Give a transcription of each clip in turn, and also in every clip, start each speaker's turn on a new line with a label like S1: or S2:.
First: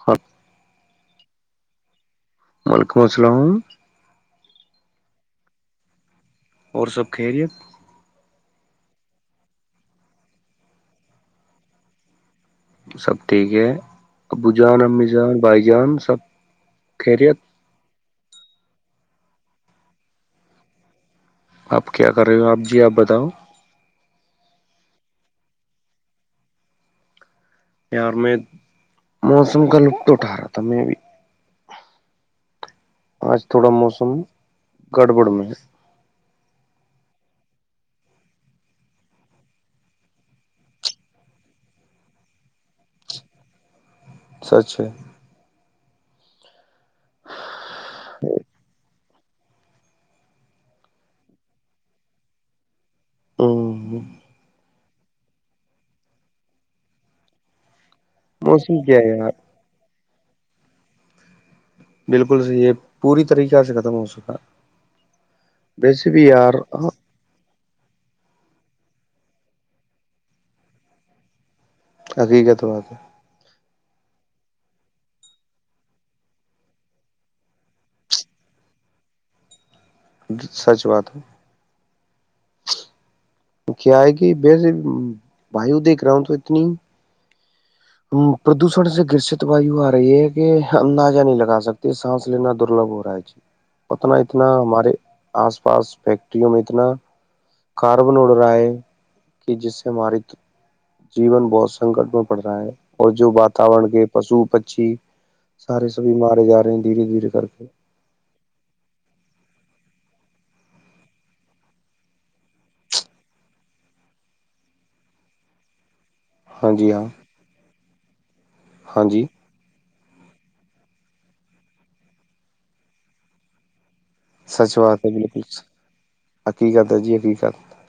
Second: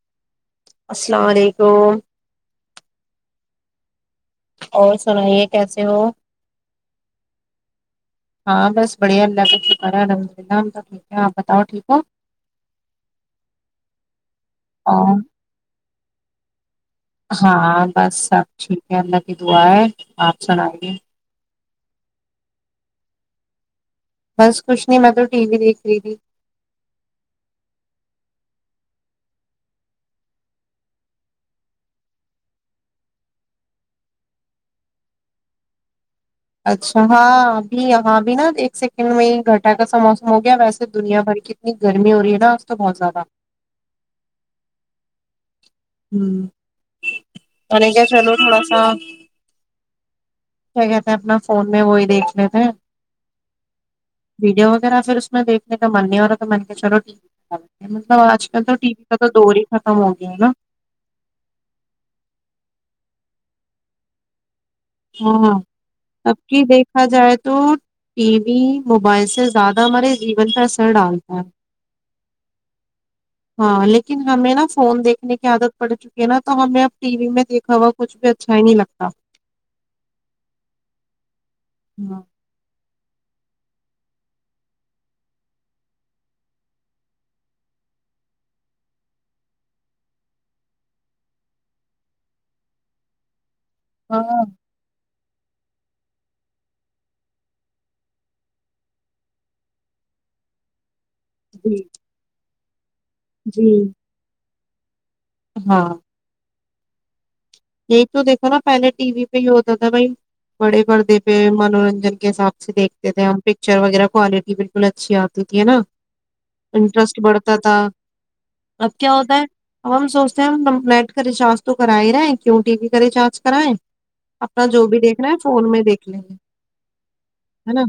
S1: ہاں
S2: السلام علیکم
S1: وعلیکم السلام
S2: اور سنائیے کیسے ہو
S1: اور سب کھری ہے
S2: ہاں بس بڑھیا اللہ کا شکرار ہے الحمد للہ ہم تو ٹھیک ہے آپ بتاؤ ٹھیک ہو
S1: سب ٹھیک ہے ابو جان امی
S2: اور
S1: جان بائی جان تب
S2: ہاں بس ٹھیک ہے اللہ کی دعا ہے آپ سنائیے
S1: آپ کیا کر رہے ہو آپ جی آپ بتاؤ
S2: بس کچھ نہیں میں تو ٹی وی دیکھ رہی تھی
S1: یار میں موسم کا لطف اٹھا رہا تھا میں بھی آج تھوڑا موسم گڑبڑ میں ہے
S2: اچھا ہاں ابھی یہاں ا بھیھی نا ایک سیکنڈ میں ہی گھٹا کا سا موسم ہو گیا ویسے دنیا بھر کی اتنی گرمی ہو رہی ہے نا آج تو بہت زیادہ
S1: سچھا
S2: ہوں م کیا چلو تھوڑا سا کیا کہتے ہیں اپنا فون میں وہی دیکھ لیتےے
S1: ہوں
S2: بجا وقت ذا پھر اس میں دیکنے کا من نہیں ہو رہا تو میں نے کہ چلو ٹی مطلب آج کل تو
S1: موسم
S2: ٹی
S1: کیا
S2: وی کا
S1: ہے یار
S2: تو دور ہی تھا ہ اوکےا
S1: بالکل س یہ پوری طریقہ سے ختم ہو سکا
S2: ہاںاں سب کی دیکھا جائے تو تو ٹی وی موبائل سے زیادہ ہمارے جیون پرہ اثر ڈالتا ہے
S1: ہقیق تو بات
S2: ہاں لیکن ہمیں نا فون دیکھنے کی عادت پڑ چکی ہے نا تو ہمیں اب ٹی وی میں دیکھا ہوا کچھ بھی اچھا ہی نہیں لگتا
S1: سچ بات ہے
S2: ہ [unintelligible]
S1: کیا ہے کہ ویسے ویو دیکھ رہا ہوں تو اتنی پردوشن سے گرست وایو آ رہی ہے کہ اندازہ نہیں لگا سکتی سانس لینا درلبھ ہو رہا ہے جی پتنا
S2: ہاں
S1: اتنا ہمارے آس پاس فیکٹریوں میں اتنا کاربن اڑ رہا ہے کہ جس سے ہمار جیون بہت
S2: جی
S1: سنکٹ میں پڑ رہا ہے اور جو
S2: جی
S1: واتاورن کے پشو پ جی
S2: ہاں
S1: سارے سبھی مارے جا رہے ہیں دھیرے دھیر کر کے
S2: یہی تو دیکھو نا پہلے ٹی وی پہ ہی ہوتا تھا بھائی بڑے پردے پہ منورنجن کے حساب سے دیکھتے تھے ہم پکچر وغیرہ کوالٹی بالکل اچھی آتی تھی ہے نا
S1: ہاں جی ہاں
S2: انٹرسٹ بڑھتا تھا اب
S1: ہاں
S2: کیا
S1: جی
S2: ہوتا ہے اب ہم سوچتے ہیں کمپلیٹ کا نشاست تو کرا ہی رہا ہے کیو ٹی وی کریں چارج کرائیں اپنا
S1: سچ
S2: جو بھی
S1: بات
S2: دیکھ رہا ہے
S1: بالکل
S2: فون میں دیکھ لیں
S1: حقیقت جی حقیقت
S2: ہے نا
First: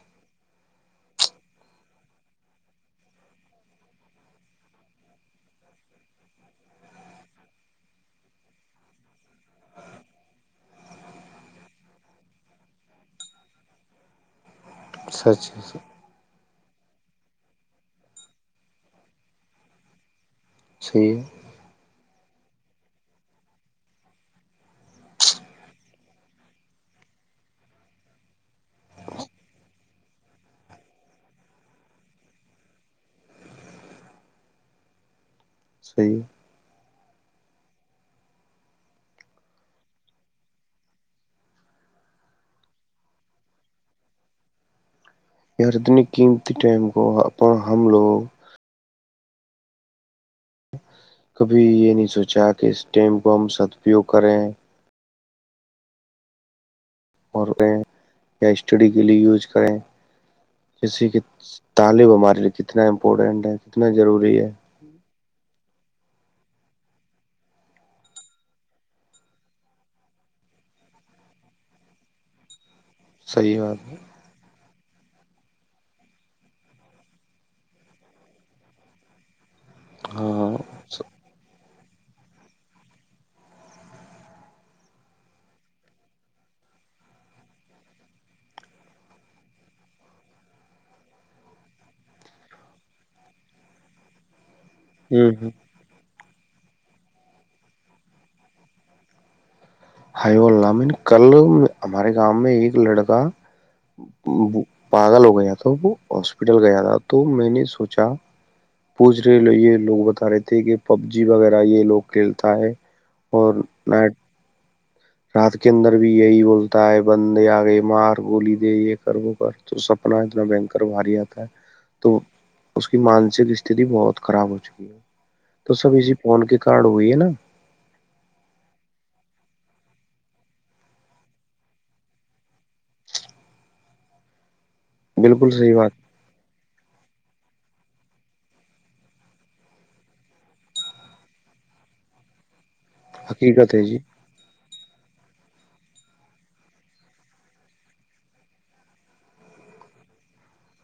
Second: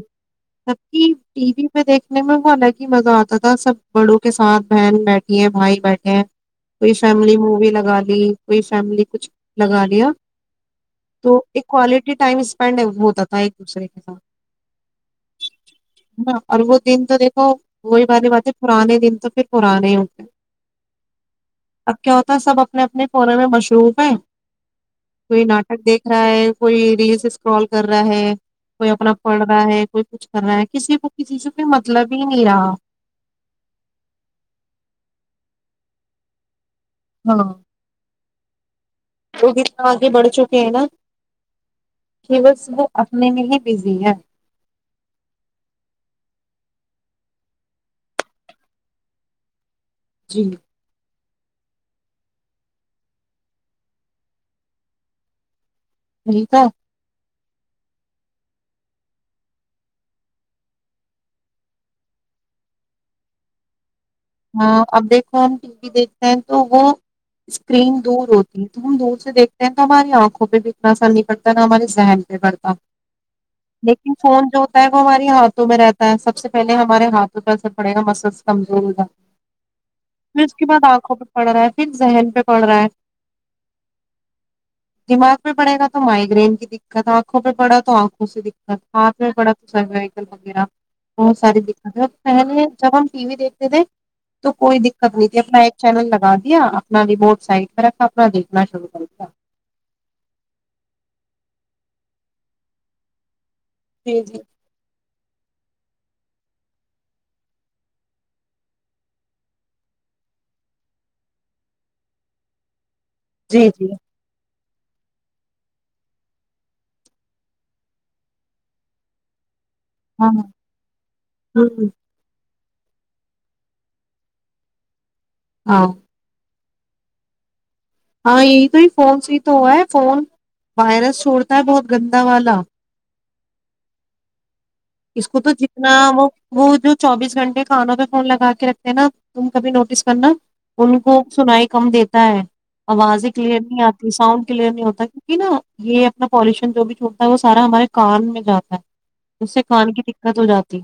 S2: ٹی وی پہ دیکھنے میں وہ الگ ہی مزہ آتا تھا سب بڑوں کے ساتھ بہن بیٹھی ہیں بھائی بیٹھے ہیں کوئی فیملی مووی لگا لی کوئی فیملی کچھ لگا لیا تو ایک کوالٹی ٹائم سپینڈ ہے وہ ہوتا تھا ایک دوسرے کے ساتھ
S1: سچا
S2: ہے نا اور وہ دن تو دیکھو وہی بات نہیں بات ہے پرانے دن تو پھر پرانے ہی ہوتے ہیں
S1: چھوے
S2: اب کیا ہوتا ہے سب اپنے اپنے کونے میں مصروف ہے کوئی ناٹک دیکھ رہا ہے کوئی ریلس اسکرال کر رہا ہے کوئی اپنا پڑھ رہا ہے کوئی کچھ کر رہا ہے کسی کو کسی سے کوئی مطلب ہی نہیں رہا
S1: صیح ہے
S2: ہاں وہ بھیتنا آگے بڑھ چکے ہیں نا کھیلت ص وہ اپنے میں ہی بزی ہے
S1: ردنی قیمتی ٹائم کو اپ حملو
S2: جی
S1: ہاں کبھی یہ نہیں سوچا کہ اسٹیم کو ہم سدپیوگ کریں ہیں
S2: ٹھیک ہے
S1: اور یا اسٹڈی کے لیے یوز کریں جیس سے کہ طعالب ہمارے لیے کتنا امپورٹنٹ ہے کتنا ضروری ہے
S2: ہاں اب دیکھو تو ہم ٹی وی دیکھتے ہیں تو وہ اسکرین دور ہوتی ہے تو ہم دور سے دیکھتے ہیں تو ہماری آنکھوں پہ بھی اتنا اثر نہیں پڑتا نہ ہمارے ذہن پہ پڑتا
S1: صحیح بات ہے
S2: لیکن فون جو ہے وہ ہماری ہاتھ میں رہتا ہے سب سے پہلے ہمارے ہاتھوں پہ اثر پڑے گا مسلس کمزور ہوگا
S1: ہاں
S2: پ اس کے بعد آنکھوں پر پڑ رہا ہے صف ذہن پہ پڑ رہا ہے دماغ پہ پڑے گا تو مائگرین کی دقت آنکھوں پہ پڑا تو آنکھوں سے دقت ہاتھ پ پڑا تو سر ویکل وغیرہ بہت ساری دقت ہے پہلے جب ہم ٹی وی دیکھتے تھے تو کوئی دقت نہیں
S1: ہوں
S2: تھی
S1: ہوں
S2: اپنا ایک چینل لگا دیا اپنا ریموٹ سائٹ پ رکھا اپنا دیکھنا شروع کر دیا
S1: ہائیو الن کل ہمارے گاؤں میں ایک لڑکا
S2: جی جی
S1: پاگ لوگ گیا تھا وہ ہاسپٹل گیا تھا تو میں نے سوچا پوچھ رہے یہ لوگ بتا رہے تھے کہ پب جی وغیرہ یہ لوگ کھیلتا ہے اور
S2: جی جی
S1: نائٹ رات کے اندر بھی یہی بولتا ہے بندے آگئے مار گولی دے یہ کر وہو کر تو سپنا
S2: ہاں
S1: اتنا بنکر باری آتا ہے
S2: ہوں
S1: تو اس کی مانسک استتی بہت خراب ہو چکی ہے تو
S2: ہاں
S1: سب اسی فون کی کڈ ہوئی ہے نا
S2: ہاں یہی تو ہی فون سے ہی تو ہوا ہے فون وائرس چھوڑتا ہے بہت گندا والا اس کو تو
S1: بالکل صحیح
S2: جتنا
S1: بات
S2: وہ وہ جو چوبیس گھنٹے کھانوں پہ فون لگا کے رکھتے ہیں نا تم کبھی نوٹس کرنا ان کو سنائی کم دیتا ہے آوازیں کلیئر
S1: حقیقت
S2: نہیں
S1: ہے جی
S2: آتی ساؤنڈ کلیئر نہیں ہوتی کہ نا یہ اپنا پالوشن جو بھی چھوڑتا ہے وہ سارا ہمارے کان میں جاتا ہے ج سے خان کی دقت ہو جاتی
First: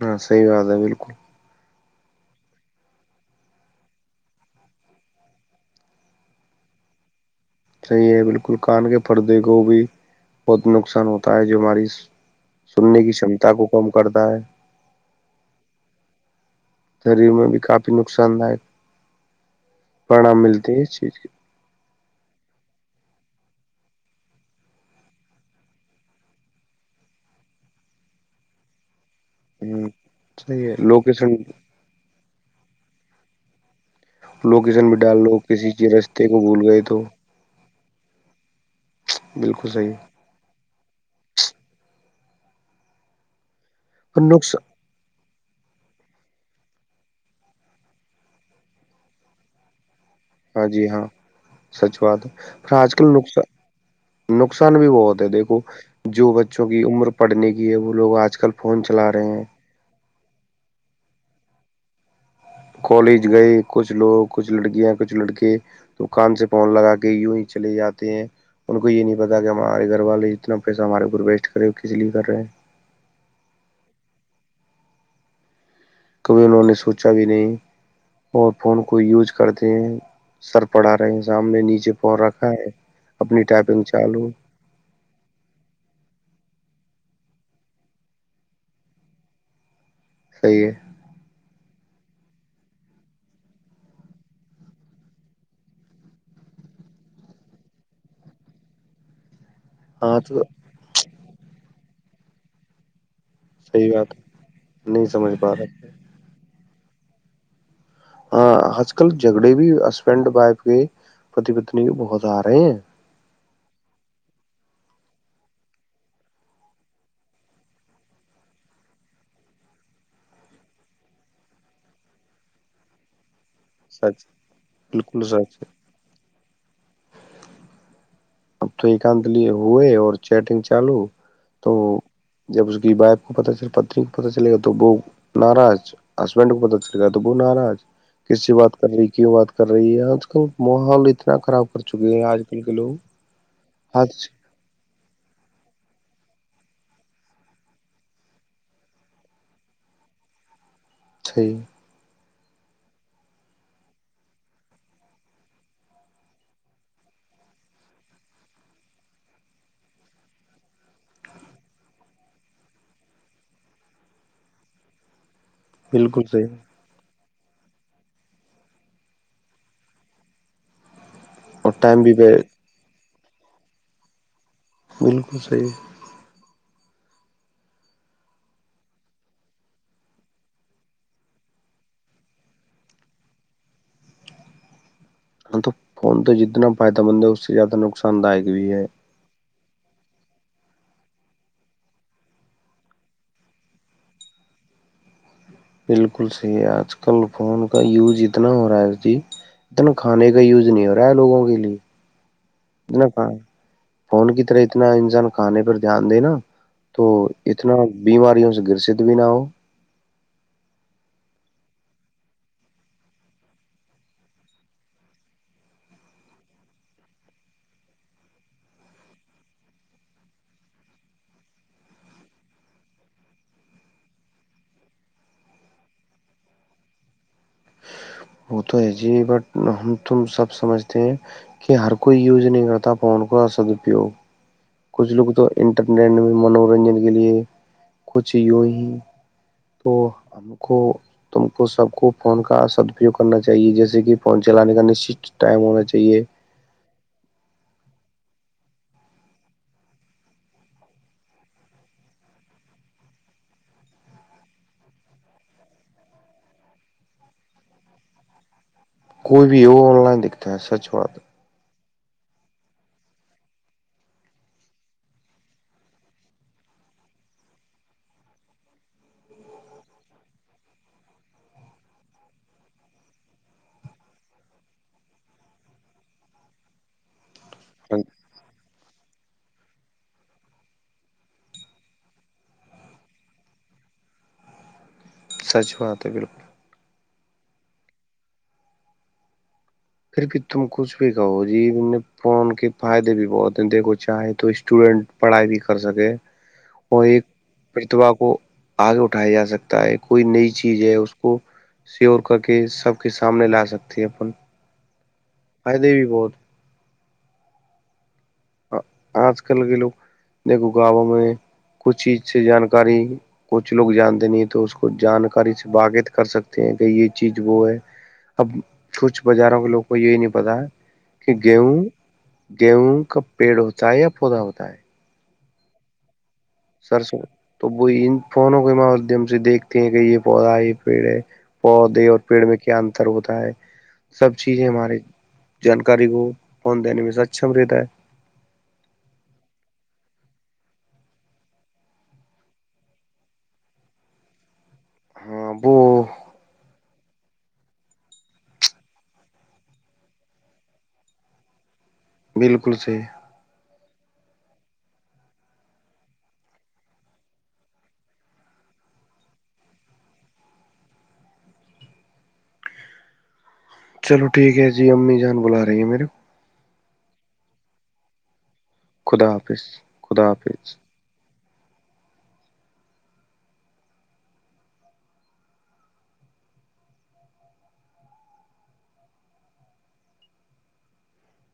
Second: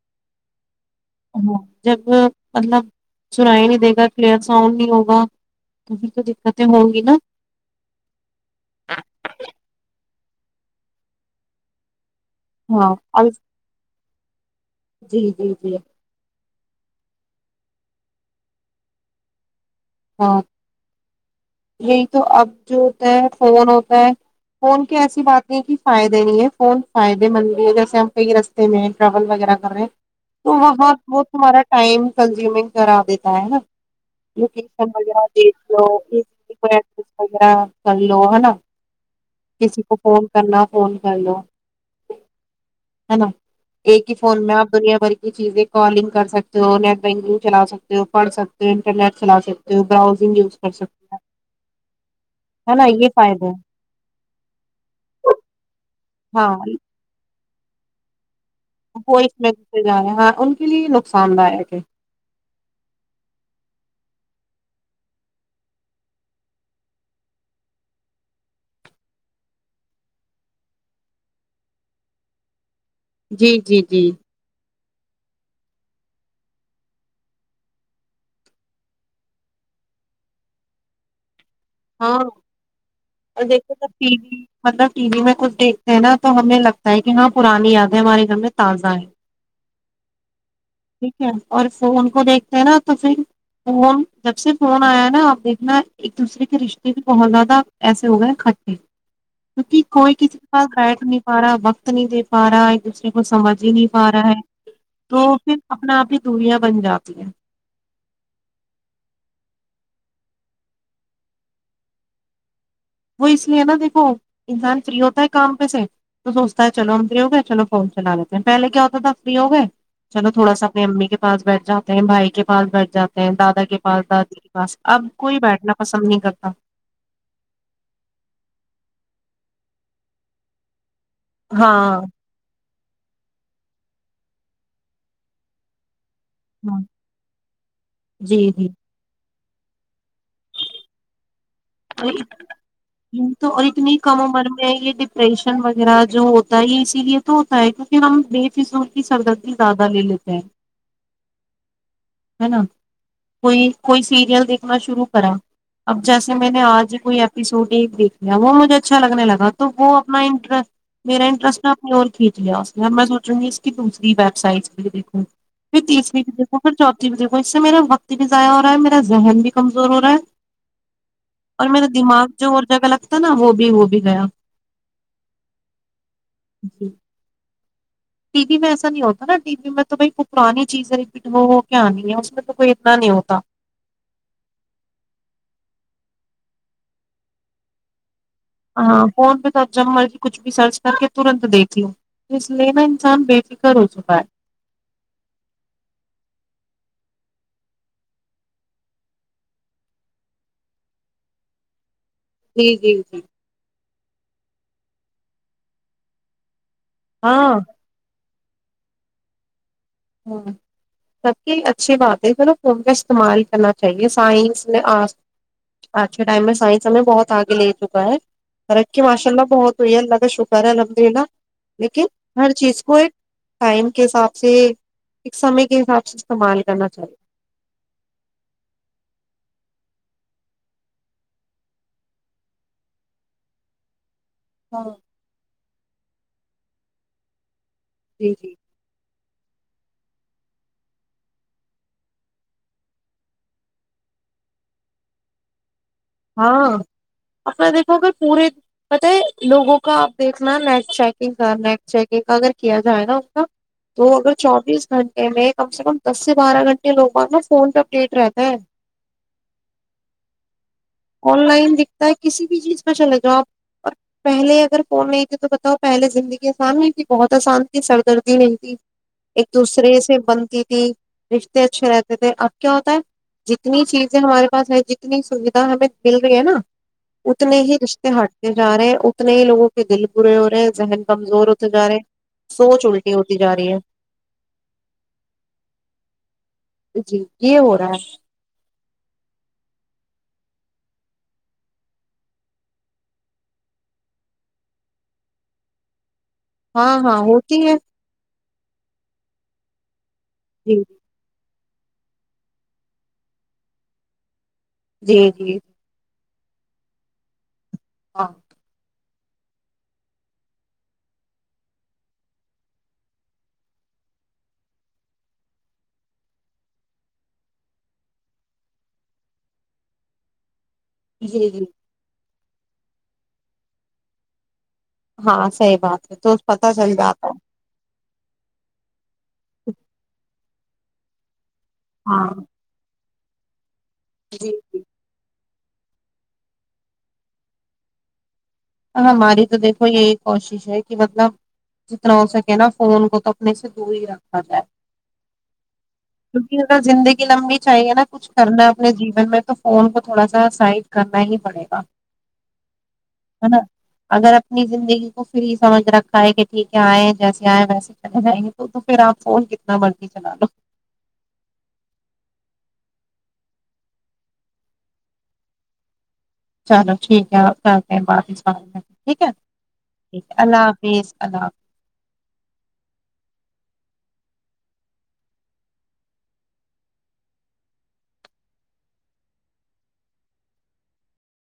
S1: ہاں صح بات ہے بالکل
S2: ہاں، جب مطلب سرائی نہیں دے گا کلیئر ساؤنڈ نہیں ہوگا تو تو دقتیں ہوں گی نا
S1: صحیح ہے بالکل کان کے پردے کو بھی بہت نقصان ہوتا ہے جو ہماری
S2: ہاں
S1: سننے کی
S2: اور
S1: کمتا کو کم کر د پر
S2: جی جی جی
S1: شریر میں بھی کافی نقصان دائک
S2: ہاں یہی تو اب جو فون ہوتا ہے فون کی ایسی بات نہیں کہ فائدے نہیں ہے فون فائدے مند بھی ہے جیسے ہم کئی رستے میں ہیں ٹریول وغیرہ کر رہے ہیں
S1: ہ
S2: تو
S1: صحیح ہے
S2: وہتت
S1: لوکیشن
S2: تمہارا ٹائم کنزیومنگ کرا دیتا ہے نا
S1: لوگ جن
S2: لوکیشن
S1: مڈ ڈال
S2: وغیرہ
S1: لو
S2: دیکھ
S1: کسی
S2: لو
S1: کے رستے کو
S2: ایزیلی
S1: بھول
S2: کوئی
S1: گئے تو
S2: ایڈریس وغیرہ کر لو ہے نا
S1: بالکل
S2: کسی
S1: صحیح
S2: کو فون کرنا فون کر ل ہے نا ایک ہی
S1: اور
S2: فون میں
S1: نقص
S2: آپ دنیا بھر یہ چیزیں کالنگ کر سکتے ہو نیٹ بینکنگ چلا سکتے ہو پڑھ سکتے ہو انٹرنیٹ چلا سکتے ہو ج کا
S1: ہاں جی ہاں سچ بات ہے
S2: ہو
S1: پر
S2: نا
S1: آج کل
S2: یہ فائدہ ہے
S1: نقصان نقصان بھی بہت ہے دیکھو جو بچوں
S2: ہاں
S1: کی عمر پڑھنے کی یہ وہ لوگ آج کل فون چلا
S2: وہ اس
S1: رہے ہیں
S2: میں گے جیں ہاں ان کے لیے نقصان داک ہے
S1: کالج گئے کچھ لوگ کچھ لڑکیاں کچھ لڑکے دکان سے پون لگا کے یوں ہی چلے جاتے ہیں ان کو یہ نہیں پتا کہ ہمارے گھر والے اتنا پیسہ ہمارے اوپر ویسٹ کرے کس لیے کر رہے ہیں
S2: جی جی جی
S1: کبھی انہوں نے سوچا بھی نہیں اور فون کو یوز کرتے ہیں سر پڑھا رہے ہیں سامنے نیچے
S2: ہاں
S1: فون رکھا ہے
S2: اور
S1: اپنی
S2: دیکھے
S1: ٹائپنگ
S2: ٹی
S1: چالو
S2: وی مطلب ٹی وی میں کچھ دیکھتے ہیں نا تو ہمیں لگتا ہے کہ ہاں پرانی یادیں ہمارے گھر میں تازہ ہے
S1: صحیح ہے
S2: ٹھیک ہے اور فون کو دیکھتے ہیں نا تو پھر فون جب سے فون آیا نا آپ دیکھنا ایک دوسرے کے رشتے بھی بہت زیادہ ایسے ہو گئے کھٹے کیکہ کوئی
S1: ہاں
S2: کسی
S1: تو
S2: کےھ گرائٹ نہیں پا رہا وت پتنی د پارا کو سمجھ ہی
S1: صحیح
S2: نہیں پا
S1: بات
S2: رہا ہے
S1: نہیں
S2: تو
S1: سمجھ پا
S2: پھر
S1: رہا
S2: اپنا آپ ہی دوریا بن جاتی ہے
S1: ہاں آج کل جھگڑے بھی ہسبینڈ وائف کے پتی پتنی بھی بہت آ رہے ہیں
S2: تو اس لیے نا دیکھو انسان فری ہوتا ہے کام پہ سے تو سوچتا ہے چلو ہم فری ہو گئے چلو فون چلا لیتے ہیں پہلے کیا ہوتا تھا فری ہو گئے چلو تھوڑا سا اپنی امی کے پاس بیٹھ جاتے ہیں بھائی کے پاس بیٹھ جاتے ہیں دادا کے پال
S1: سچ
S2: دادی کے پاس اب
S1: بالکل
S2: کوئی
S1: سچ
S2: بیٹھنا پسند نہیں کرتا
S1: اب تو ایکانت لیے ہوئے اور چیٹنگ چالو تو
S2: ہاں
S1: جب اس ب کو پتا چلے گ پت کو پتا چلے گا تو وہ ناراض ہسبینڈ کو پتا
S2: ہاں
S1: چل گیا توبو ناراج
S2: جی
S1: کس سے
S2: جی
S1: بات کر رہی کیوں بات کر رہی ہے آج کل محال اتنا کتنا خراب کر چکے
S2: اور
S1: ہیں آج کل کے لوگ
S2: اتنی تو اور اتنی
S1: ہاتھ
S2: کم عمر میں یہ ڈپریشن وغیرہ جو ہوتا ہے یہ اسی لیے تو ہوتا ہے کیونکہ ہم بے فضول کی سردردی زیادہ لے لیتے ہیں
S1: صحھی
S2: ہے نا کوئی کوئی سیریل دیکھنا شروع کرا اب جیسے میں نے آج کوئی ایپیسوڈ دیکھ لیا وہ مجھے اچھا لگنے لگا تو وہ اپنا انٹر میرا انٹرسٹ نے اپنی اور کھینچ لیا اس میں اب میں سوچ رہیی اس کی دوسری ویب سائٹس بھی دیکھوں پھر تیسری
S1: بالکل صحیح
S2: دیکھو پھر چوتا جی دیک اس سے میرا وقت بھی ضائع ہو رہا ہے میرا ذہن بھی کمزور ہو رہا ہے اور میرا
S1: ٹائم بھی ب
S2: دماغ جو اور جگہ الگتا تھا نا وہ بھی وہ بھی گیا
S1: بالکل صحیح ہے
S2: جی ٹی وی میں ایسا نہیں ہوتا نا ٹی وی میں تو بھائی پرانی چیز ہے ایکٹ وہ وہ کیا نہیں ہے اس میں تو کوئی اتنا نہیں ہوتا
S1: ہاں تو فون تو جتنا فائدہ مند ہے اس سے زیادہ نقصان پسند داک بھی ہے
S2: ا جب مرضی کچھ بھی سرچ کر کے ترنت دیکھ لوں اس لینا انسان بے فکر ہو چکا ہے
S1: بالکل صحیح ہے آج کل فون کا یوز اتنا ہو رہا ہے جی اتنا کھانے کا یوز نہیں ہو رہا ہے لوگوں کے لیے
S2: جی جی
S1: اتنا
S2: جی
S1: کھا فون کی طرح اتنا انسان کانے پر دھیان دےینا تو
S2: ہاں
S1: اتنا بیماریوں سے گرست بھی نہ ہو
S2: ہ سب کی اچھی بات ہے چلو فون کا استعمال کرنا چاہیے سائنس میں آج آج کے ٹائم میں سائنس ہمیں بہت آگے لے چکا ہے فرق کے ماشاء اللہ بہت ہوئی ہے اللہ کا شکر ہے الحمد للہ لیکن ہر چیز کو ایک ٹائم کے حساب سے ایک سمے کے حساب سے استعمال کرنا چاہیے
S1: وہ تو ہے جی بٹ ہم تم سب سمجھتے ہیں کہ ہر کوئی یوز نہیں کرتا فون کا سدپیوگ
S2: ہاں
S1: کج لوگ تو انٹرٹٹ میں منورنجن کے لیے
S2: جی
S1: کچھ
S2: جی
S1: یوں ہی تو ہم کو تم کو سب کو فون کا سدپیوگ کرنا چاہیے جیسے کہ فون چلانے کا نشچت ٹائم ہونا چاہیے
S2: ہاں اپ د تو اگر پورے پت ہے لوگوں کا آپ دیکھنا نیٹ چیکنگ کا نیٹ چیکنگ کا اگر کیا جائے نا ان کا تو اگر چوبیس گھنٹے میں کم سے کم دس سے بارہ گھنٹے لوگوں اپنا فون پ اپ ڈیٹ رہتا ہے
S1: کوئی بھی وہ آن لائن دکھتا ہے سچ بات
S2: آن لائن دکھتا ہے کسی بھی چیز پہ چلے جاؤ آپ اور پہلے اگر فون نہیں تے تو بتاؤ پہلے زندگی آسان نہیں تھی بہت آسان تھی سردردی نہیں تھی ایک دوسرے سے بنتی تھی رشتے اچھے رہتے تھے اب کیا ہوتا ہے جتنی چیزیں ہمارے پاس ہے جتنی ہمیں مل رہی ہے نا اتنے ہی
S1: ہے
S2: رشتے ہٹتے جا رہے ہیں اتنے ہی لوگ کے دل برے ہو رہے ہیں ذہن کمزور ہوتے جا رہے ہیں سوچ الٹی ہوتی جا رہی ہے
S1: سچ ہو آتے بالکل
S2: جی یہ ہو رہا ہے
S1: پھر بھی تم کچھ بھی کہو جی فون کے فائدے بھی بہت ہیں دیکھو چاہے تو اسٹوڈینٹ پڑھائی بھی کر سکے
S2: ہاں
S1: اور
S2: ہاں
S1: ایک
S2: ہوتی ہے
S1: پرتبا کو آگے اٹھایا جا سکتا ہے ایک کوئی نئی
S2: جی
S1: چیز ہے اس کو سیور کر کے سب کے سامنے لا سکتے ہیں اپن
S2: جی جی
S1: فائدے بھی بہت
S2: ہاں
S1: آج کل کے لوگ دیکھو گاؤوں میں کچھ چیز سے جانکاری کچھ لوگ جانتے نہیں تو اس کو جانکاری سے باغت کر سکتے ہیں کہ یہ چیز وہ ہے اب کچھ بازاروں کے لوگ کو یہی نہیں پتا ہے کہ
S2: جی جی
S1: گیہ دیہ کا پیڑ ہوتائے یا پودا ہوتائے
S2: ہاں صحی بات ہے تو پتا چل
S1: سر س
S2: جاتا ہے
S1: تو وہ فون ا کوئیما دم دیکھتے ہیں کہ یہ پودائی پیڑے پودے اور
S2: ہاں
S1: پیڑ میں کیا ان پتر ہوتا ہے سب
S2: جی
S1: چیزیں
S2: جی
S1: ہمارے جانکاری کو پنچ دینے میں سکچم رہتا ہے
S2: ہماری تو دیکھو یہی کوشش ہے کہ مطلب جتنا ہو سکے نا فون کو تو اپنے سے دور ہی رکھا جائے
S1: ہاں وہ
S2: کیونکہ اا زندگی لمبی چاہیے نا کچھ کرنا اپنے جیون میں تو فون کو تھوڑا سا سائڈ کرنا ہی پڑے گا
S1: بالکل صحیح
S2: ہے نا اگر اپنی زندگی کو پھر ہی سمجھ رکھا ہے کہ ٹھیک ہے آئے جیسے آئے ویسے چلے جائیں گے تو تو پھر آپ فون کتنا مرضی چلا لو
S1: چلو ٹھیک ہے جی امی جان بلا رہی ہیں میرے
S2: چلو ٹھیک ہے کرتے ہیں بعد اں ٹھیک ہے
S1: خدا حافظ
S2: ٹھیک
S1: خدا
S2: ہے اللہ حافظ اللہ حافظ